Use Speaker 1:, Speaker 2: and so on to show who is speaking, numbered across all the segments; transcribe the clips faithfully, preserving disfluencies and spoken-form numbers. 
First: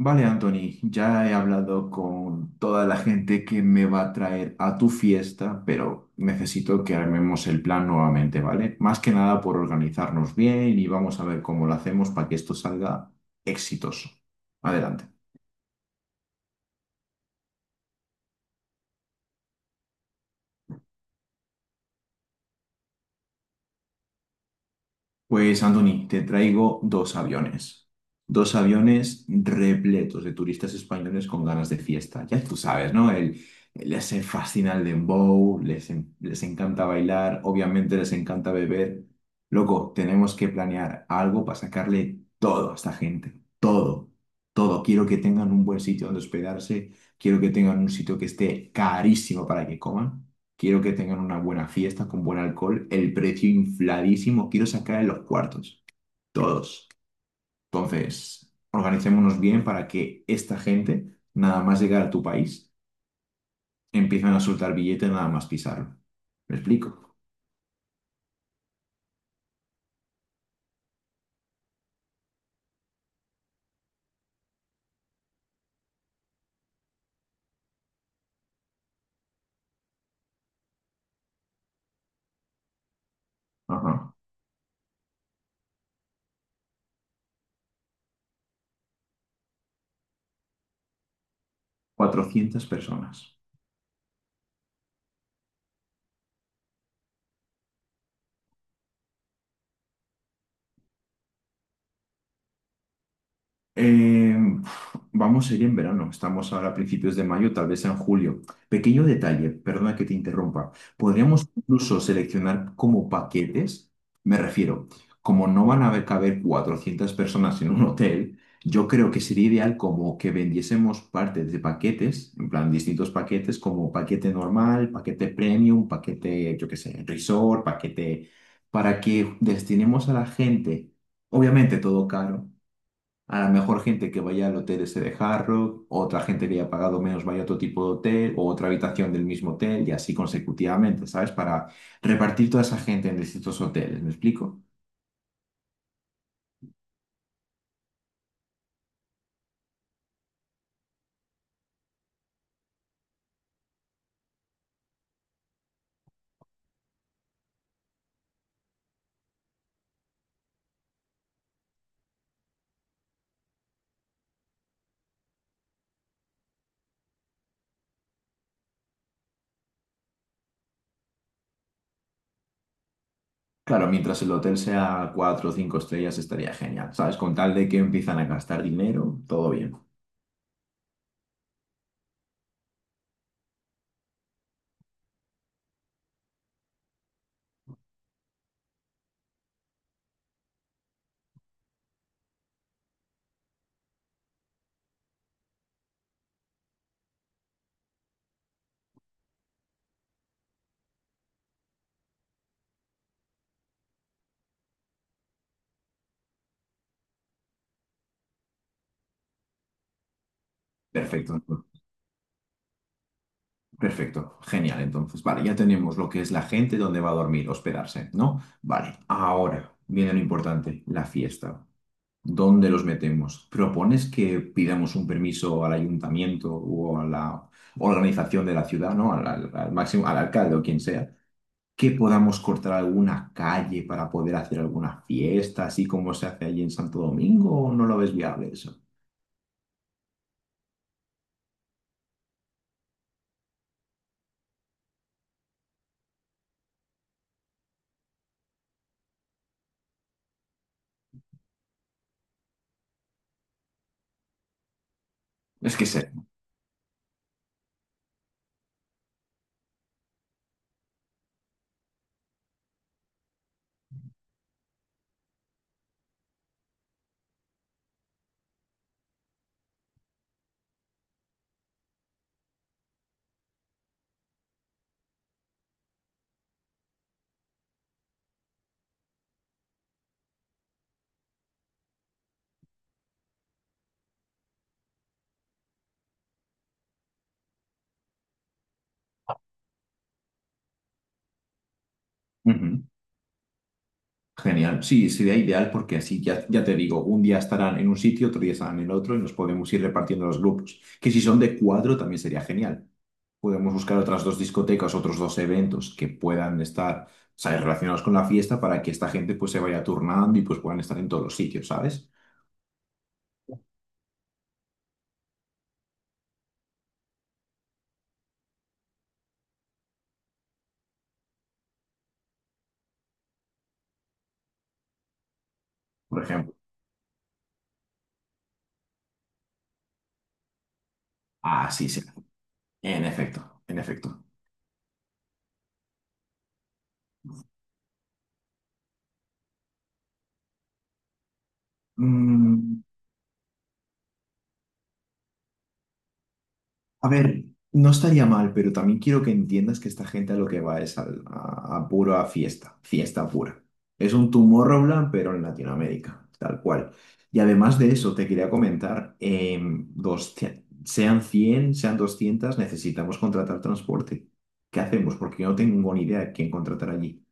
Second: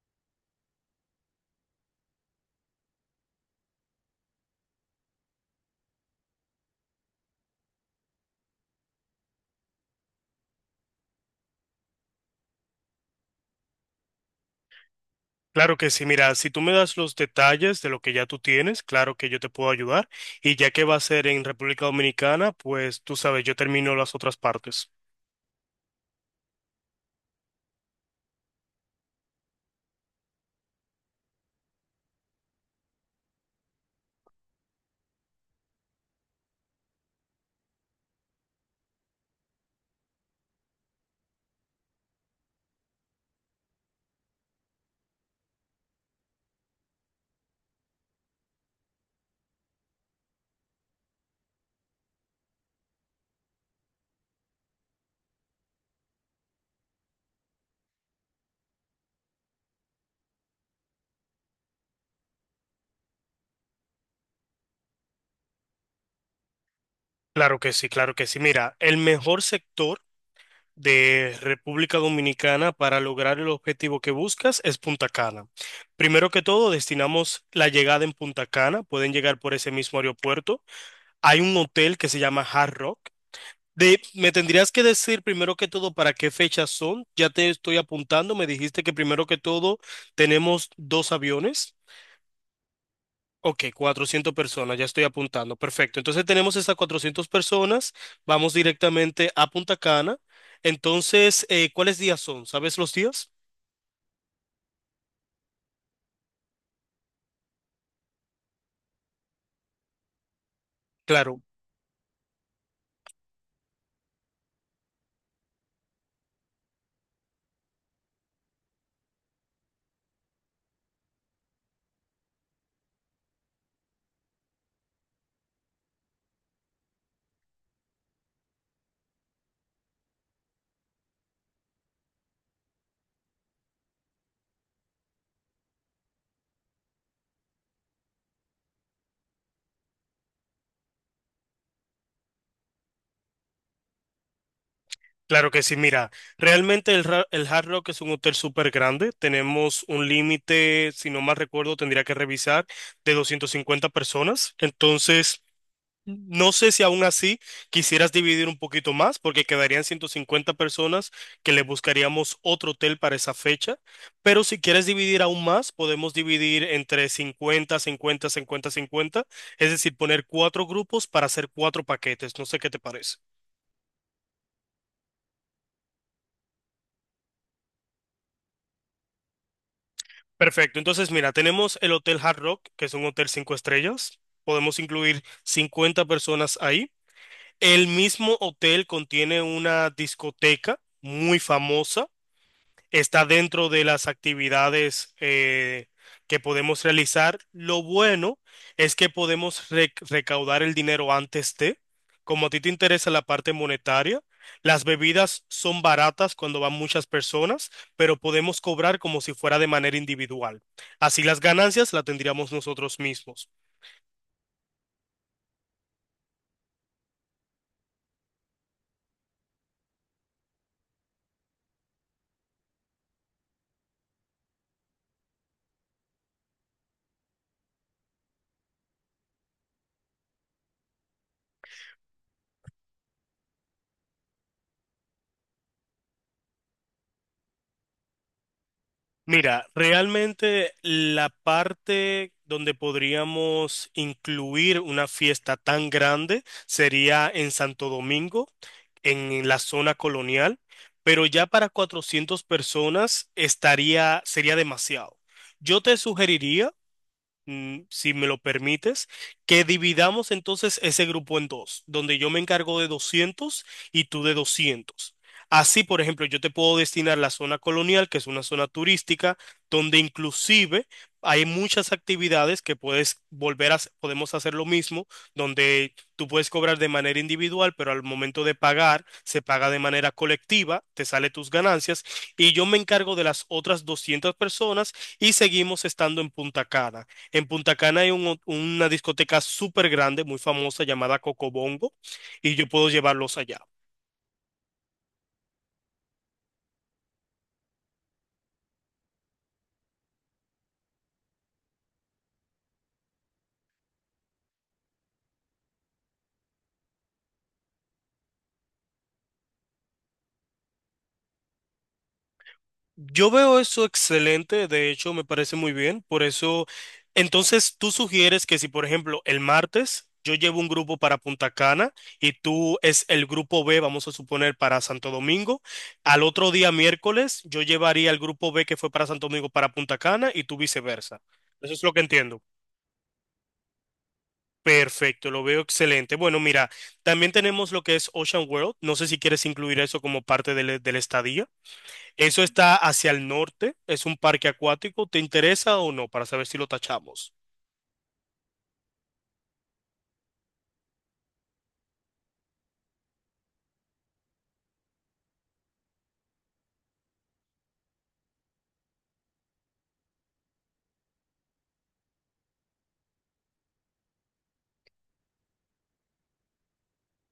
Speaker 1: Vale, Anthony, ya he hablado con toda la gente que me va a traer a tu fiesta, pero necesito que armemos el plan nuevamente, ¿vale? Más que nada por organizarnos bien y vamos a ver cómo lo hacemos para que esto salga exitoso. Adelante.
Speaker 2: Claro que sí, mira, si tú me das los detalles de lo que ya tú tienes, claro que yo te puedo ayudar. Y ya que va a ser en República Dominicana, pues tú sabes, yo termino las otras partes.
Speaker 1: Pues, Anthony, te traigo dos aviones. Dos aviones repletos de turistas españoles con ganas de fiesta. Ya tú sabes, ¿no? El, les fascina el dembow, les, en- les encanta bailar, obviamente les encanta beber. Loco, tenemos que planear algo para sacarle todo a esta gente. Todo, todo. Quiero que tengan un buen sitio donde hospedarse. Quiero que tengan un sitio que esté carísimo para que coman. Quiero que tengan una buena fiesta con buen alcohol, el precio infladísimo, quiero sacar en los cuartos, todos. Entonces, organicémonos bien para que esta gente, nada más llegar a tu país, empiecen a soltar billetes nada más pisarlo. ¿Me explico?
Speaker 2: Claro que sí, claro que sí. Mira, el mejor sector de República Dominicana para lograr el objetivo que buscas es Punta Cana. Primero que todo, destinamos la llegada en Punta Cana. Pueden llegar por ese mismo aeropuerto. Hay un hotel que se llama Hard Rock. De,
Speaker 1: Ajá.
Speaker 2: me tendrías que decir primero que todo para qué fechas son. Ya te estoy apuntando. Me dijiste que primero que todo tenemos dos aviones.
Speaker 1: Cuatrocientas personas.
Speaker 2: Ok, cuatrocientas personas, ya estoy apuntando. Perfecto. Entonces tenemos esas cuatrocientas personas. Vamos directamente a Punta Cana. Entonces, eh, ¿cuáles días son? ¿Sabes los días?
Speaker 1: Eh, Vamos a ir en verano, estamos ahora a principios de mayo, tal vez en julio. Pequeño detalle, perdona que te interrumpa.
Speaker 2: Claro,
Speaker 1: Podríamos incluso seleccionar como paquetes, me refiero, como no van a caber cuatrocientas personas en un hotel, yo creo que sería ideal como que vendiésemos partes de paquetes, en plan distintos paquetes, como paquete normal, paquete premium, paquete, yo qué sé, resort, paquete, para que destinemos a la gente, obviamente todo caro. A lo mejor gente que vaya al hotel ese de Hard Rock, otra gente que haya pagado menos vaya a otro tipo de hotel o otra habitación del mismo hotel y así consecutivamente, ¿sabes? Para repartir toda esa gente en distintos hoteles, ¿me explico?
Speaker 2: claro que sí. Mira, realmente el, Ra- el Hard Rock es un hotel súper grande. Tenemos un límite, si no mal recuerdo, tendría que revisar, de doscientas cincuenta personas. Entonces, no sé si aún así quisieras dividir un poquito más, porque quedarían ciento cincuenta personas que le buscaríamos otro hotel para esa fecha, pero si quieres dividir aún más, podemos dividir entre cincuenta, cincuenta, cincuenta, cincuenta. Es decir, poner cuatro grupos para hacer cuatro paquetes, no sé qué te parece.
Speaker 1: Claro, mientras el hotel sea cuatro o cinco estrellas estaría genial, ¿sabes? Con tal de que empiezan a gastar dinero, todo bien.
Speaker 2: Perfecto, entonces mira, tenemos el Hotel Hard Rock, que es un hotel cinco estrellas, podemos incluir cincuenta personas ahí. El mismo hotel contiene una discoteca muy famosa, está dentro de las actividades eh, que podemos realizar. Lo bueno es que podemos re- recaudar el dinero antes de, como a ti te interesa la parte monetaria, las bebidas son baratas cuando van muchas personas, pero podemos cobrar como si fuera de manera individual. Así las
Speaker 1: Perfecto,
Speaker 2: ganancias las tendríamos nosotros mismos.
Speaker 1: perfecto, genial. Entonces, vale, ya tenemos lo que es la gente, dónde va a dormir, hospedarse, ¿no? Vale, ahora viene lo importante, la fiesta. ¿Dónde los metemos? ¿Propones que pidamos un permiso al ayuntamiento o a la organización de la ciudad, ¿no? Al, al- al máximo, al alcalde o quien sea, que podamos cortar alguna calle para poder hacer alguna fiesta, así como se hace allí en Santo Domingo, o no lo ves viable eso?
Speaker 2: Mira, realmente la parte donde podríamos incluir una fiesta tan grande sería en Santo Domingo, en la zona colonial, pero ya para cuatrocientas personas estaría, sería demasiado.
Speaker 1: Es
Speaker 2: Yo
Speaker 1: que
Speaker 2: te
Speaker 1: sé.
Speaker 2: sugeriría, mm, si me lo permites, que dividamos entonces ese grupo en dos, donde yo me encargo de doscientas y tú de doscientas. Así, por ejemplo, yo te puedo destinar la zona colonial, que es una zona turística, donde inclusive hay muchas actividades que puedes volver a, hac- podemos hacer lo mismo, donde tú puedes cobrar de manera individual, pero al momento de pagar, se paga de manera colectiva, te sale tus ganancias, y yo me encargo de las otras doscientas personas y seguimos estando en Punta Cana. En Punta Cana hay un- una discoteca súper grande, muy famosa, llamada Cocobongo, y yo
Speaker 1: Ujú.
Speaker 2: puedo llevarlos allá.
Speaker 1: Genial. Sí, sería ideal porque así ya, ya te digo, un día estarán en un sitio, otro día estarán en el otro y nos podemos ir repartiendo los grupos. Que si son de cuatro también sería genial. Podemos buscar otras dos discotecas, otros dos eventos que puedan estar, o sea, relacionados con la fiesta para que esta gente pues se vaya turnando y pues puedan estar en todos los sitios, ¿sabes?
Speaker 2: Yo veo eso excelente, de hecho me parece muy bien, por eso, entonces tú sugieres que si, por ejemplo, el martes yo llevo un grupo para Punta Cana y tú es el grupo B, vamos a suponer, para Santo Domingo,
Speaker 1: Por
Speaker 2: al otro
Speaker 1: ejemplo.
Speaker 2: día miércoles yo llevaría el grupo B que fue para Santo Domingo para Punta Cana y tú viceversa.
Speaker 1: Ah,
Speaker 2: Eso es
Speaker 1: sí,
Speaker 2: lo que
Speaker 1: sí.
Speaker 2: entiendo.
Speaker 1: En efecto, en efecto.
Speaker 2: Perfecto, lo veo excelente. Bueno, mira, también tenemos lo que es Ocean World. No sé si quieres incluir eso como parte del, del estadía. Eso está
Speaker 1: Mm,
Speaker 2: hacia el norte, es un parque acuático. ¿Te interesa o no? Para saber si lo
Speaker 1: A
Speaker 2: tachamos.
Speaker 1: ver, no estaría mal, pero también quiero que entiendas que esta gente a lo que va es al- a, a pura fiesta, fiesta pura. Es un Tomorrowland, pero en Latinoamérica, tal cual. Y además de eso, te quería comentar, em, dos- sean cien, sean doscientas, necesitamos contratar transporte. ¿Qué hacemos? Porque yo no tengo ni idea de quién contratar allí.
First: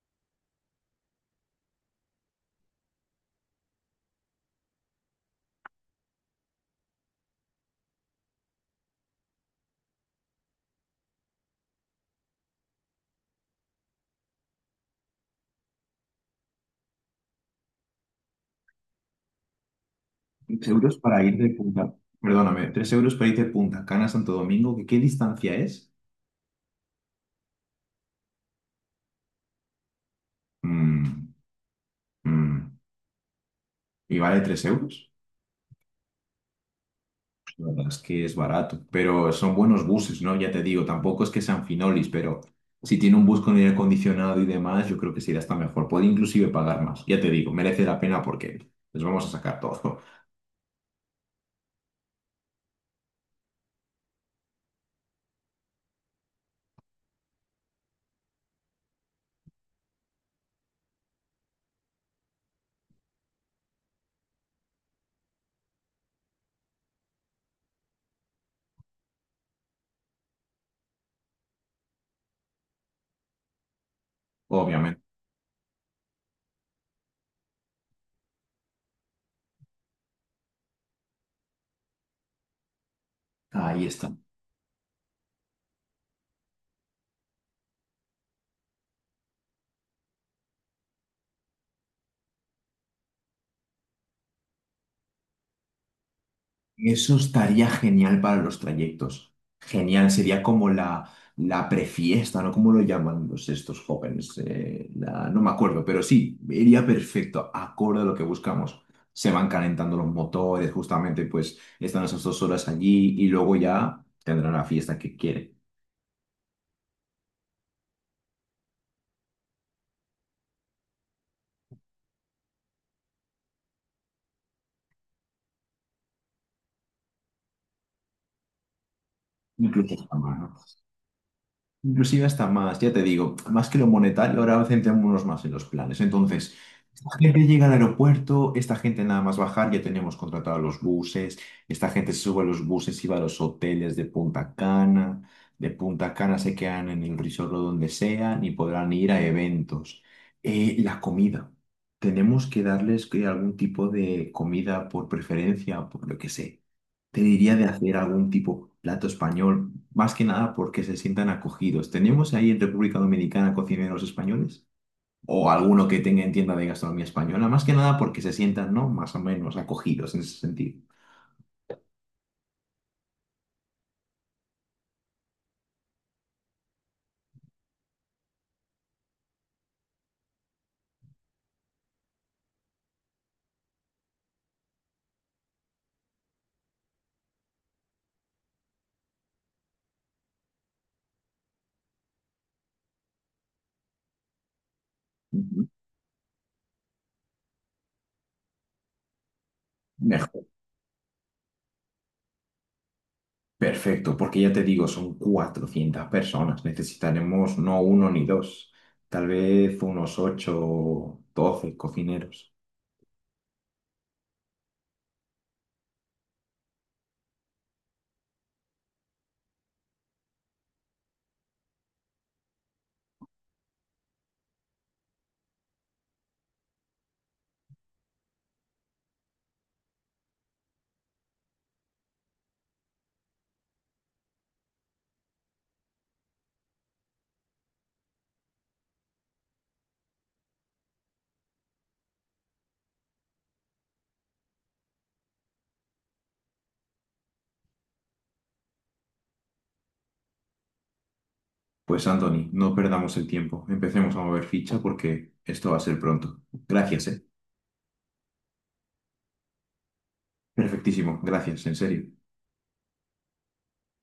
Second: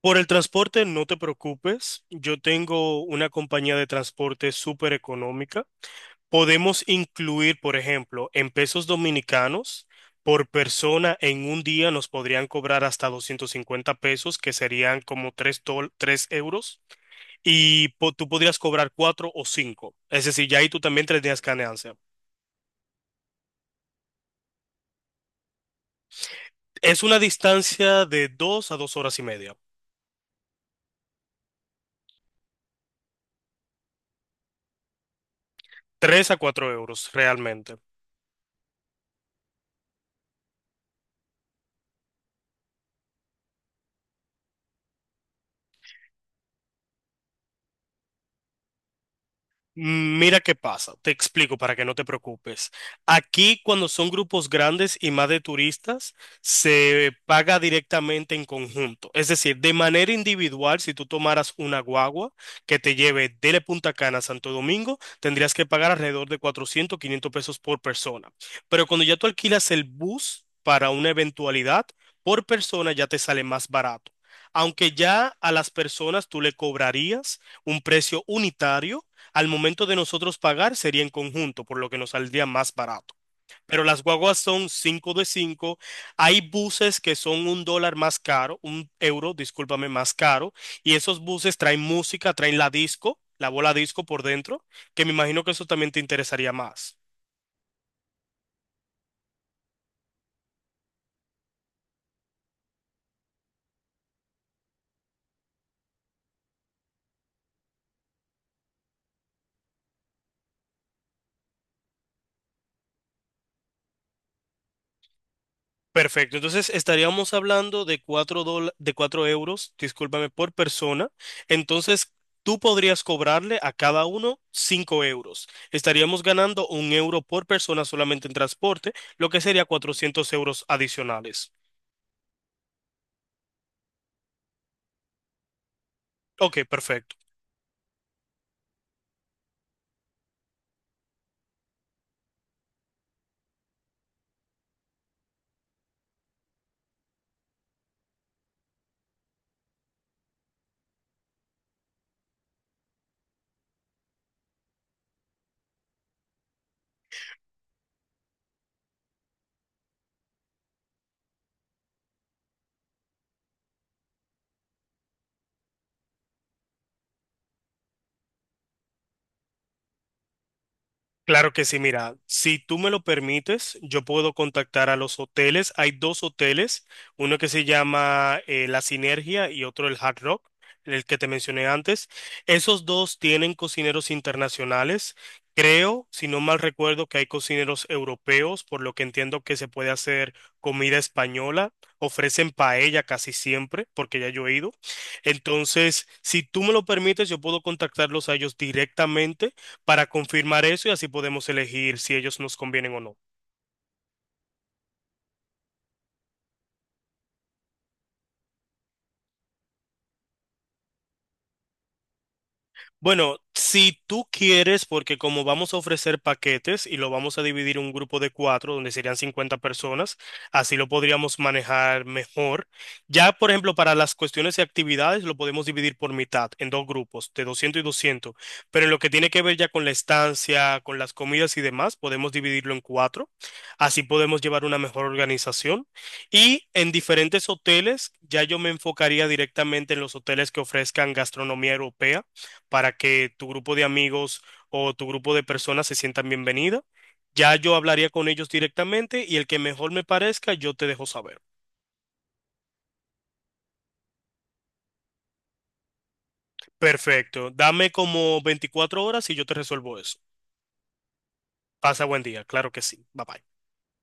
Speaker 2: Por el transporte, no te preocupes. Yo tengo una compañía de transporte súper económica. Podemos incluir, por ejemplo, en pesos dominicanos, por persona en un día nos podrían cobrar hasta doscientos cincuenta pesos, que serían como tres, tres euros. Y po- tú podrías cobrar cuatro o cinco. Es decir, ya
Speaker 1: Tres
Speaker 2: ahí tú
Speaker 1: euros
Speaker 2: también
Speaker 1: para ir
Speaker 2: tendrías
Speaker 1: de Punta,
Speaker 2: ganancia.
Speaker 1: perdóname, tres euros para ir de Punta Cana a Santo Domingo, ¿qué, qué distancia es?
Speaker 2: Es una distancia de dos a dos horas y media,
Speaker 1: Mm, mm, ¿y vale tres euros?
Speaker 2: tres a cuatro euros
Speaker 1: La
Speaker 2: realmente.
Speaker 1: verdad es que es barato, pero son buenos buses, ¿no? Ya te digo, tampoco es que sean finolis, pero si tiene un bus con aire acondicionado y demás, yo creo que sería hasta mejor. Puede inclusive pagar más, ya te digo, merece la pena porque les vamos a sacar todo,
Speaker 2: Mira qué pasa, te explico para que no te preocupes. Aquí cuando son grupos grandes y más de turistas, se paga directamente en conjunto. Es decir, de manera individual, si tú tomaras una guagua que te lleve de Punta Cana a Santo Domingo, tendrías que pagar alrededor de cuatrocientos quinientos pesos por persona. Pero cuando ya tú alquilas el bus para una eventualidad, por persona ya te sale más barato. Aunque
Speaker 1: obviamente.
Speaker 2: ya a las personas tú le cobrarías un precio unitario, al momento de nosotros pagar sería en conjunto, por lo que nos saldría más barato. Pero
Speaker 1: Ahí
Speaker 2: las
Speaker 1: está.
Speaker 2: guaguas son cinco de cinco. Hay buses que son un dólar más caro, un euro, discúlpame, más caro. Y esos buses traen música, traen la disco, la bola disco por dentro, que me imagino que eso también te interesaría más.
Speaker 1: Eso estaría genial para los trayectos. Genial, sería como la, la prefiesta, ¿no? ¿Cómo lo llaman los, estos jóvenes? Eh, la- no me acuerdo, pero sí, iría perfecto, acorde a lo que buscamos. Se van calentando los motores, justamente, pues están esas dos horas allí y luego ya tendrán la fiesta que quieren.
Speaker 2: Perfecto, entonces estaríamos hablando de cuatro dola- de cuatro euros, discúlpame, por persona. Entonces tú podrías cobrarle a cada uno cinco euros. Estaríamos ganando un euro por persona solamente en transporte, lo que sería
Speaker 1: Incluso hasta
Speaker 2: cuatrocientos
Speaker 1: más, ¿no?
Speaker 2: euros adicionales.
Speaker 1: Inclusive hasta más, ya te digo, más que lo monetario, ahora centrémonos más en los planes. Entonces,
Speaker 2: Ok,
Speaker 1: esta
Speaker 2: perfecto.
Speaker 1: gente llega al aeropuerto, esta gente nada más bajar, ya tenemos contratados los buses, esta gente se sube a los buses y va a los hoteles de Punta Cana, de Punta Cana se quedan en el resort o donde sean y podrán ir a eventos. Eh, la comida, tenemos que darles que algún tipo de comida por preferencia, por lo que sé. Te diría de hacer algún tipo de plato español, más que nada porque se sientan acogidos. ¿Tenemos ahí en República Dominicana cocineros españoles? O alguno que tenga en tienda de gastronomía española, más que nada porque se sientan, ¿no? Más o menos acogidos en ese sentido.
Speaker 2: Claro que sí, mira, si tú me lo permites, yo puedo contactar a los hoteles. Hay dos hoteles, uno que se llama eh, La Sinergia y otro el Hard Rock, el que te mencioné antes. Esos dos tienen cocineros internacionales. Creo, si no mal recuerdo, que hay cocineros europeos, por lo que entiendo que se puede hacer comida española. Ofrecen paella casi siempre, porque ya yo he ido.
Speaker 1: Ujú.
Speaker 2: Entonces, si tú me lo permites, yo puedo contactarlos a ellos directamente para
Speaker 1: Mejor.
Speaker 2: confirmar eso y así podemos elegir si ellos nos convienen o no.
Speaker 1: Perfecto, porque ya te digo, son cuatrocientas personas. Necesitaremos no uno ni dos, tal vez unos ocho doce cocineros.
Speaker 2: Bueno, si tú quieres, porque como vamos a ofrecer paquetes y lo vamos a dividir en un grupo de cuatro, donde serían cincuenta personas, así lo podríamos manejar mejor. Ya, por ejemplo, para las cuestiones y actividades, lo podemos dividir por mitad, en dos grupos, de doscientos y doscientos. Pero en lo que tiene que ver ya con la estancia, con las comidas y demás, podemos dividirlo en cuatro. Así podemos llevar una mejor organización. Y en diferentes hoteles, ya yo me enfocaría directamente en los hoteles que ofrezcan gastronomía europea para que tu grupo de amigos o tu grupo de personas se sientan bienvenidos. Ya yo hablaría con ellos directamente y el que mejor me parezca, yo te dejo saber.
Speaker 1: Pues Anthony, no perdamos el tiempo. Empecemos a mover ficha porque esto va a ser pronto. Gracias, ¿eh?
Speaker 2: Perfecto. Dame como veinticuatro horas y yo te resuelvo eso.
Speaker 1: Perfectísimo, gracias, en serio.
Speaker 2: Pasa buen día. Claro que sí. Bye bye.